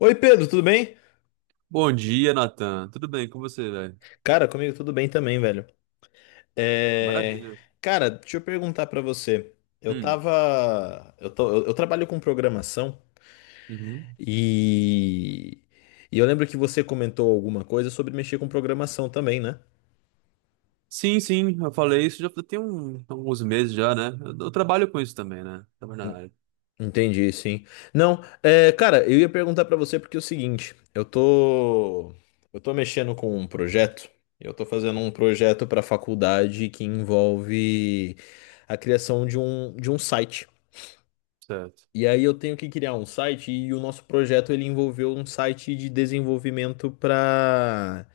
Oi, Pedro, tudo bem? Bom dia, Nathan. Tudo bem com você, velho? Cara, comigo tudo bem também, velho. É... Maravilha. Cara, deixa eu perguntar pra você. Eu Hum, tava. Eu trabalho com programação uhum. e... e eu lembro que você comentou alguma coisa sobre mexer com programação também, né? Sim, eu falei isso já tem alguns meses já, né? Eu trabalho com isso também, né? Trabalho na área. Entendi, sim. Não, é, cara, eu ia perguntar pra você porque é o seguinte, Eu tô mexendo com um projeto. Eu tô fazendo um projeto pra faculdade que envolve a criação de um site. Certo. E aí eu tenho que criar um site e o nosso projeto ele envolveu um site de desenvolvimento para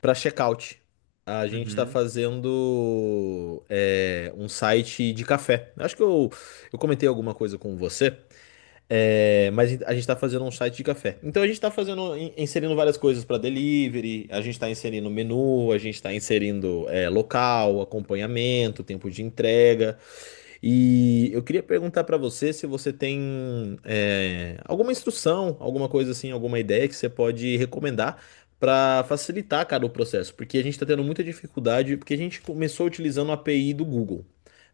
para checkout. A gente está Uhum. fazendo um site de café. Acho que eu comentei alguma coisa com você, mas a gente está fazendo um site de café. Então a gente está fazendo inserindo várias coisas para delivery. A gente está inserindo menu, a gente está inserindo local, acompanhamento, tempo de entrega. E eu queria perguntar para você se você tem alguma instrução, alguma coisa assim, alguma ideia que você pode recomendar para facilitar, cara, o processo, porque a gente está tendo muita dificuldade, porque a gente começou utilizando a API do Google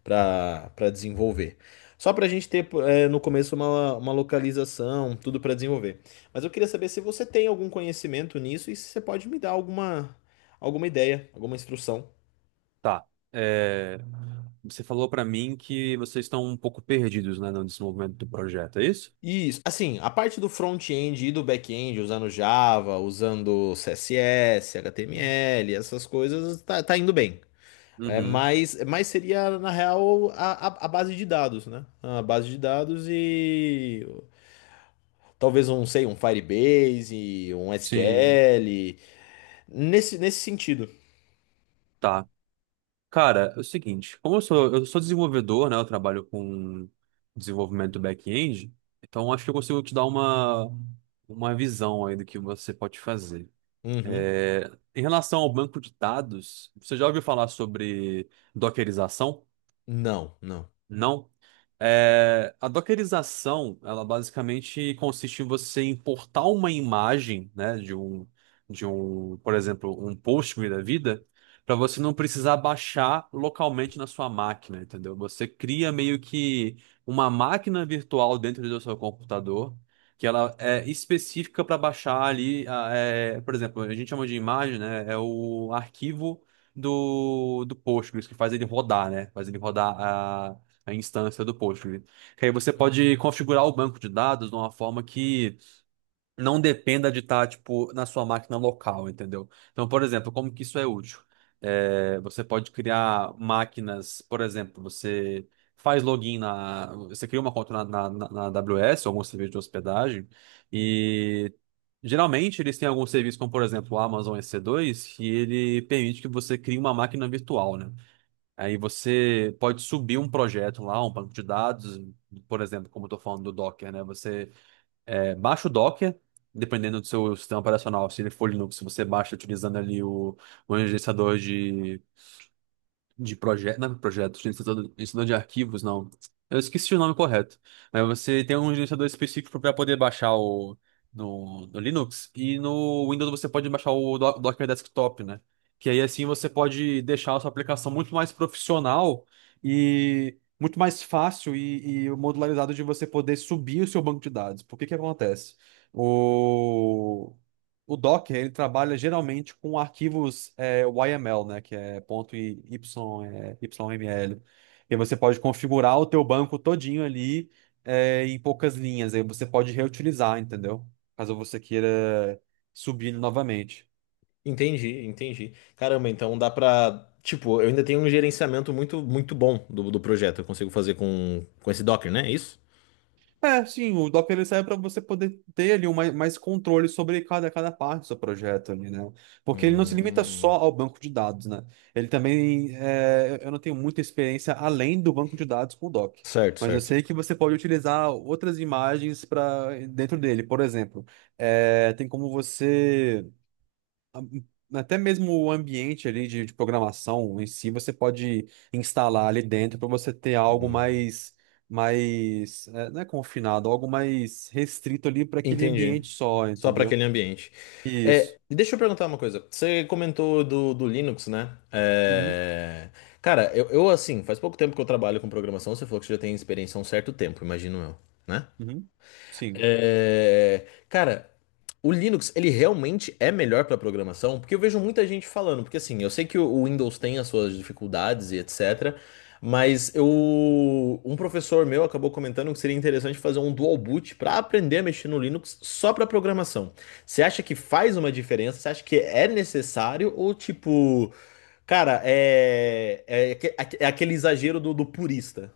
para desenvolver. Só para a gente ter no começo uma localização, tudo para desenvolver. Mas eu queria saber se você tem algum conhecimento nisso e se você pode me dar alguma ideia, alguma instrução. Tá. É, você falou pra mim que vocês estão um pouco perdidos, né, no desenvolvimento do projeto, é isso? Isso, assim, a parte do front-end e do back-end, usando Java, usando CSS, HTML, essas coisas, tá indo bem. É, Uhum. mas seria, na real, a base de dados, né? A base de dados e talvez um, sei, um Firebase, um Sim. SQL, nesse sentido. Tá. Cara, é o seguinte, eu sou desenvolvedor, né? Eu trabalho com desenvolvimento do back-end, então acho que eu consigo te dar uma visão aí do que você pode fazer. Uhum. É, em relação ao banco de dados, você já ouviu falar sobre dockerização? Não, não. Não. É, a dockerização, ela basicamente consiste em você importar uma imagem, né, de um, por exemplo, um Postgre da vida, para você não precisar baixar localmente na sua máquina, entendeu? Você cria meio que uma máquina virtual dentro do seu computador, que ela é específica para baixar ali, por exemplo, a gente chama de imagem, né, é o arquivo do Postgres, que faz ele rodar, né? Faz ele rodar a instância do Postgre. Que aí você pode configurar o banco de dados de uma forma que não dependa de estar, tipo, na sua máquina local, entendeu? Então, por exemplo, como que isso é útil? É, você pode criar máquinas, por exemplo, você faz login na... Você cria uma conta na AWS, algum serviço de hospedagem, e... Geralmente eles têm algum serviço, como por exemplo o Amazon EC2, que ele permite que você crie uma máquina virtual, né? Aí você pode subir um projeto lá, um banco de dados, por exemplo, como eu estou falando do Docker, né? Você baixa o Docker, dependendo do seu sistema operacional. Se ele for Linux, você baixa utilizando ali o gerenciador de projeto, não é projeto, de gerenciador de arquivos, não. Eu esqueci o nome correto. Mas você tem um gerenciador específico para poder baixar o no, no Linux, e no Windows você pode baixar o Docker Desktop, né? Que aí assim você pode deixar a sua aplicação muito mais profissional e muito mais fácil e modularizado de você poder subir o seu banco de dados. Por que que acontece? O O Docker, ele trabalha geralmente com arquivos é o YML, né? Que é ponto YML. E você pode configurar o teu banco todinho ali em poucas linhas. Aí você pode reutilizar, entendeu? Caso você queira subir novamente. Entendi, entendi. Caramba, então dá pra. Tipo, eu ainda tenho um gerenciamento muito bom do projeto. Eu consigo fazer com esse Docker, né? É isso? É, sim, o Docker ele serve para você poder ter ali um mais controle sobre cada parte do seu projeto ali, né? Porque ele não se limita só Hum, ao banco de dados, né? Ele também, eu não tenho muita experiência além do banco de dados com o Docker, certo, mas eu sei que você pode utilizar outras imagens para dentro dele. Por exemplo, tem como você a- até mesmo o ambiente ali de programação em si, você pode instalar ali dentro para você ter algo hum. Não é confinado, algo mais restrito ali para aquele Entendi. ambiente só, Só para entendeu? aquele ambiente. É, Isso. deixa eu perguntar uma coisa. Você comentou do Linux, né? Uhum, É, cara, assim, faz pouco tempo que eu trabalho com programação. Você falou que você já tem experiência há um certo tempo, imagino eu, né? uhum. Sim. É, cara, o Linux, ele realmente é melhor para programação? Porque eu vejo muita gente falando, porque assim, eu sei que o Windows tem as suas dificuldades e etc, mas eu, um professor meu acabou comentando que seria interessante fazer um dual boot para aprender a mexer no Linux só para programação. Você acha que faz uma diferença? Você acha que é necessário ou tipo, cara, é aquele exagero do purista?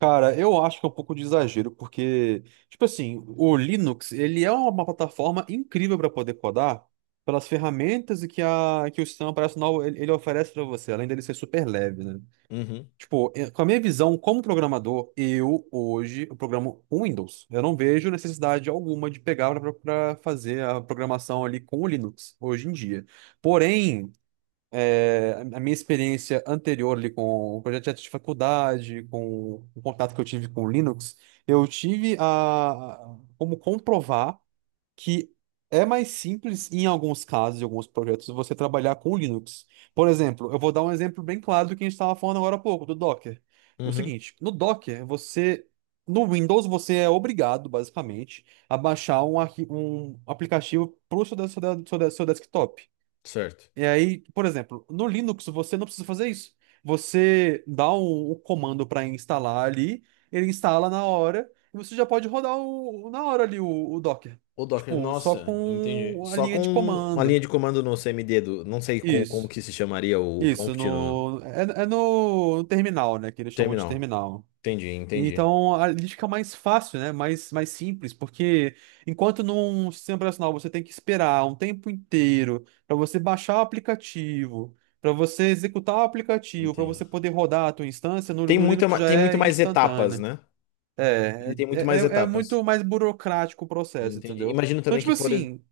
Cara, eu acho que é um pouco de exagero, porque, tipo assim, o Linux, ele é uma plataforma incrível para poder codar pelas ferramentas que o sistema operacional ele oferece para você, além dele ser super leve, né? Uhum, Tipo, com a minha visão como programador, eu hoje eu programo com Windows. Eu não vejo necessidade alguma de pegar para fazer a programação ali com o Linux hoje em dia. Porém, a minha experiência anterior ali com o projeto de faculdade, com o contato que eu tive com o Linux, eu tive como comprovar que é mais simples em alguns casos, em alguns projetos, você trabalhar com Linux. Por exemplo, eu vou dar um exemplo bem claro do que a gente estava falando agora há pouco, do Docker. O uhum, seguinte, no Docker, você. No Windows, você é obrigado, basicamente, a baixar um aplicativo para o seu desktop. certo. E aí, por exemplo, no Linux você não precisa fazer isso. Você dá um comando para instalar ali, ele instala na hora, e você já pode rodar na hora ali o Docker. O Docker, Tipo, só nossa, entendi. com a Só linha com de uma comando. linha de comando no CMD do, não sei como, como Isso. que se chamaria o Isso, prompt no no terminal, né? Que eles chamam de terminal. terminal. Entendi, entendi, Então a lista fica mais fácil, né? Mais simples, porque enquanto num sistema operacional você tem que esperar um tempo inteiro para você baixar o aplicativo, para você executar o aplicativo, para entendi. você poder rodar a tua instância, no Linux já Tem muito é mais etapas, instantânea. né? Ele É, tem é, muito é mais é etapas. muito mais burocrático o processo, Entendi. entendeu? Então, tipo assim,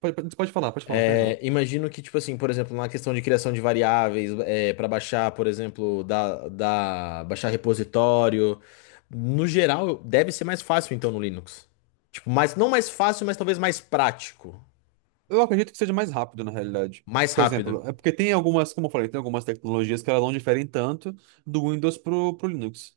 pode falar, perdão. Imagino que tipo assim, por exemplo, na questão de criação de variáveis, é, para baixar, por exemplo, da, da baixar repositório, no geral deve ser mais fácil então no Linux. Tipo, mais, não mais fácil, mas talvez mais prático, Eu acredito que seja mais rápido, na realidade. mais Tipo, por rápido. exemplo, é porque tem algumas, como eu falei, tem algumas tecnologias que elas não diferem tanto do Windows pro Linux,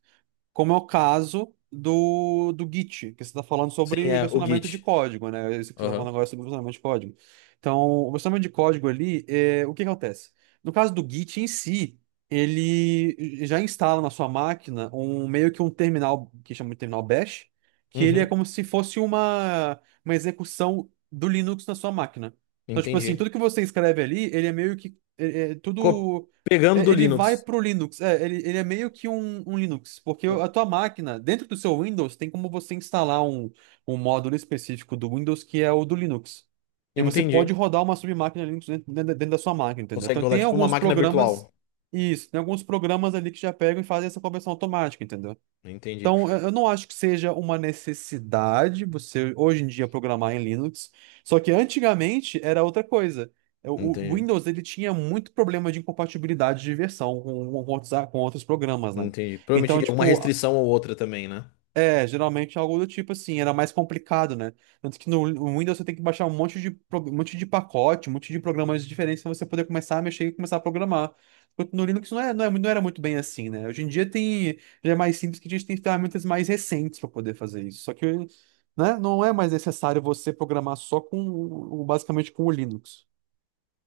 como é o caso do Git, que você está falando Sim, sobre é, o versionamento de Git. código, né? É isso que você está falando Aham. agora, é sobre versionamento de código. Então, o versionamento de código ali, o que acontece? No caso do Git em si, ele já instala na sua máquina um meio que um terminal, que chama de terminal bash, que ele é Uhum. como se fosse uma execução do Linux na sua máquina. Então, tipo assim, Entendi. tudo que você escreve ali, ele é meio é Co- tudo. pegando É, do ele vai Linux. pro Linux. É, ele é meio que um Linux, porque O- a tua máquina, dentro do seu Windows, tem como você instalar um módulo específico do Windows que é o do Linux. E você pode Entendi. rodar uma submáquina Linux dentro da sua máquina, entendeu? Consegue Então rodar tem tipo uma alguns máquina programas, virtual. isso, tem alguns programas ali que já pegam e fazem essa conversão automática, entendeu? Entendi. Então, eu não acho que seja uma necessidade você hoje em dia programar em Linux, só que antigamente era outra coisa. O Entendi. Windows ele tinha muito problema de incompatibilidade de versão com outros programas, né? Entendi. Então, Provavelmente alguma tipo, restrição ou outra também, né? Geralmente é algo do tipo assim, era mais complicado, né? Tanto que no Windows você tem que baixar um monte um monte de pacote, um monte de programas diferentes para você poder começar a mexer e começar a programar. Enquanto no Linux não era muito bem assim, né? Hoje em dia tem, já é mais simples que a gente tem ferramentas mais recentes para poder fazer isso. Só que, né, não é mais necessário você programar só basicamente com o Linux.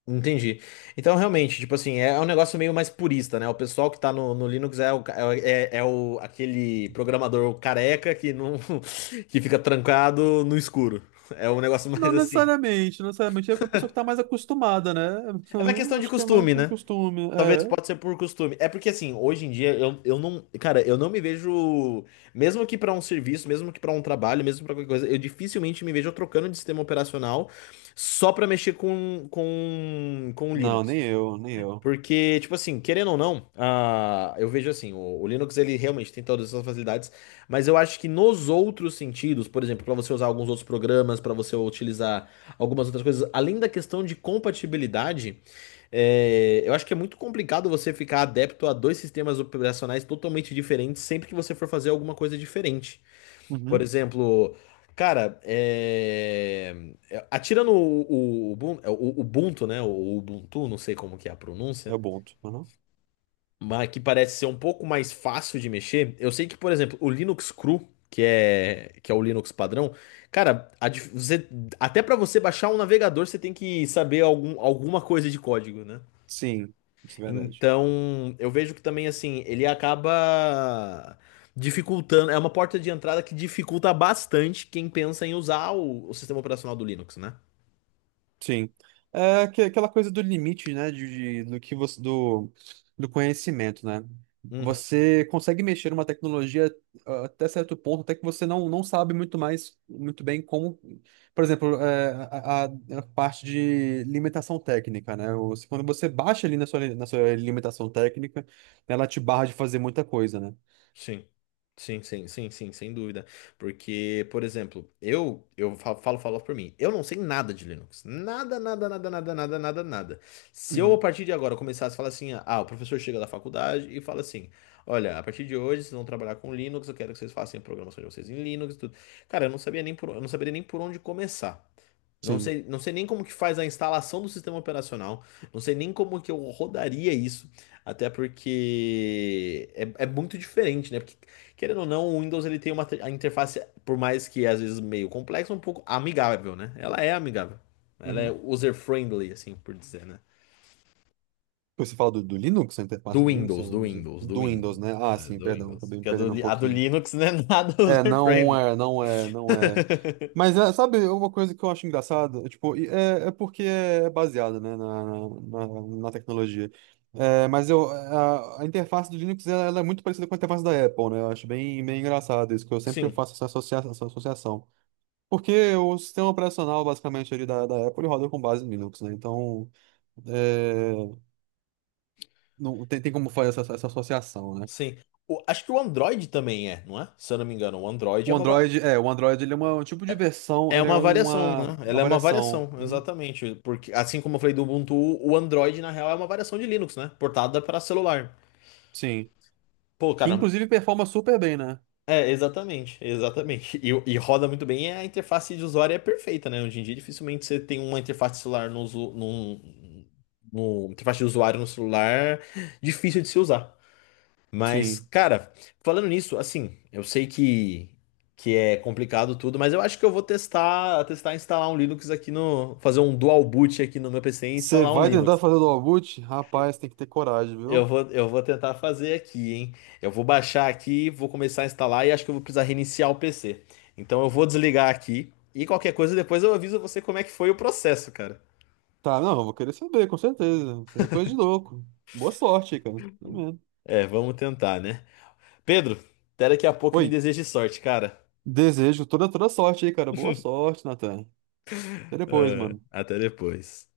Entendi. Então, realmente, tipo assim, é um negócio meio mais purista, né? O pessoal que tá no, no Linux é, o, ca- é, é é o, aquele programador careca que não, que fica trancado no escuro. É um negócio Não mais assim. necessariamente, não necessariamente. É a pessoa que tá mais acostumada, né? É uma questão Eu de acho que é mais costume, com né? costume, Talvez é. pode ser por costume. É porque assim, hoje em dia eu não, cara, eu não me vejo, mesmo que pra um serviço, mesmo que pra um trabalho, mesmo pra qualquer coisa, eu dificilmente me vejo trocando de sistema operacional só pra mexer com o Não, Linux. nem eu, nem eu. Porque, tipo assim, querendo ou não, ah, eu vejo assim, o Linux ele realmente tem todas essas facilidades, mas eu acho que nos outros sentidos, por exemplo, para você usar alguns outros programas, para você utilizar algumas outras coisas, além da questão de compatibilidade, é, eu acho que é muito complicado você ficar adepto a dois sistemas operacionais totalmente diferentes sempre que você for fazer alguma coisa diferente. Por Uhum. exemplo, cara, é, é, atira no o, Ubun- é, o Ubuntu, né? O Ubuntu, não sei como que é a É pronúncia, Ubuntu. Uhum. mas que parece ser um pouco mais fácil de mexer. Eu sei que, por exemplo, o Linux Cru, que é o Linux padrão, cara, até para você baixar um navegador, você tem que saber algum, alguma coisa de código, né? Sim, isso é verdade. Então, eu vejo que também, assim, ele acaba dificultando, é uma porta de entrada que dificulta bastante quem pensa em usar o sistema operacional do Linux, né? Sim. Aquela coisa do limite, né? Do que você, do, do conhecimento, né? Uhum. Você consegue mexer numa tecnologia ah, até certo ponto, até que você não, não sabe muito mais, muito bem como. Por exemplo, a parte de limitação técnica, né? Quando você baixa ali na na sua limitação técnica, ela te barra de fazer muita coisa, né? Sim. Sim, sim, sim, sim, sem dúvida. Porque, por exemplo, falo, falo por mim. Eu não sei nada de Linux. Nada, nada, nada, nada, nada, nada, nada. Se eu, a Uhum. partir de agora, começasse a falar assim, ah, o professor chega da faculdade e fala assim: olha, a partir de hoje vocês vão trabalhar com Linux, eu quero que vocês façam a programação de vocês em Linux e tudo. Cara, eu não saberia nem por onde começar. Não Sim. sei, não sei nem como que faz a instalação do sistema operacional. Não sei nem como que eu rodaria isso. Até porque é muito diferente, né? Porque, querendo ou não, o Windows ele tem uma a interface, por mais que às vezes meio complexa, um pouco amigável, né? Ela é amigável. Ela é Uhum. user-friendly, assim por dizer, né? Você fala do Linux, a interface do Linux, eu não sei. Do Do Windows, Windows. né? Ah, É, sim, do perdão, Windows. acabei me Porque perdendo um a do pouquinho. Linux não é nada user-friendly. Não é. Mas é, sabe, uma coisa que eu acho engraçada, tipo, é porque é baseada, né, na, na tecnologia. A interface do Linux, ela é muito parecida com a interface da Apple, né? Eu acho bem, bem engraçado isso, que eu sempre Sim, faço essa, associa essa associação. Porque o sistema operacional, basicamente, ali da Apple, ele roda com base em Linux, né? Então, é, não tem, tem como fazer essa associação, né? sim. Acho que o Android também é, não é? Se eu não me engano, o Android é O uma. Va- Android, o Android ele é um tipo de versão, é ele é uma variação, né? uma Ela é uma variação. variação, Uhum. exatamente. Porque, assim como eu falei do Ubuntu, o Android, na real, é uma variação de Linux, né? Portada para celular. Sim. Pô, Que cara, inclusive performa super bem, né? é, exatamente, exatamente. E roda muito bem, e a interface de usuário é perfeita, né? Hoje em dia, dificilmente você tem uma interface de celular no, usu- num- no, interface de usuário no celular difícil de se usar. Mas, Sim. cara, falando nisso, assim, eu sei que é complicado tudo, mas eu acho que eu vou testar, testar instalar um Linux aqui no, fazer um dual boot aqui no meu PC e Você instalar um vai tentar Linux. fazer o dual boot? Rapaz, tem que ter coragem, viu? Eu vou tentar fazer aqui, hein? Eu vou baixar aqui, vou começar a instalar e acho que eu vou precisar reiniciar o PC. Então eu vou desligar aqui e qualquer coisa depois eu aviso você como é que foi o processo, cara. Tá, não, eu vou querer saber, com certeza. Isso aí é coisa de louco. Boa sorte aí, cara. Tá vendo? É, vamos tentar, né? Pedro, até daqui a pouco e Oi, me deseje sorte, cara. desejo toda, toda sorte aí, cara. Boa sorte, Natan. Até depois, Ah, mano. até depois.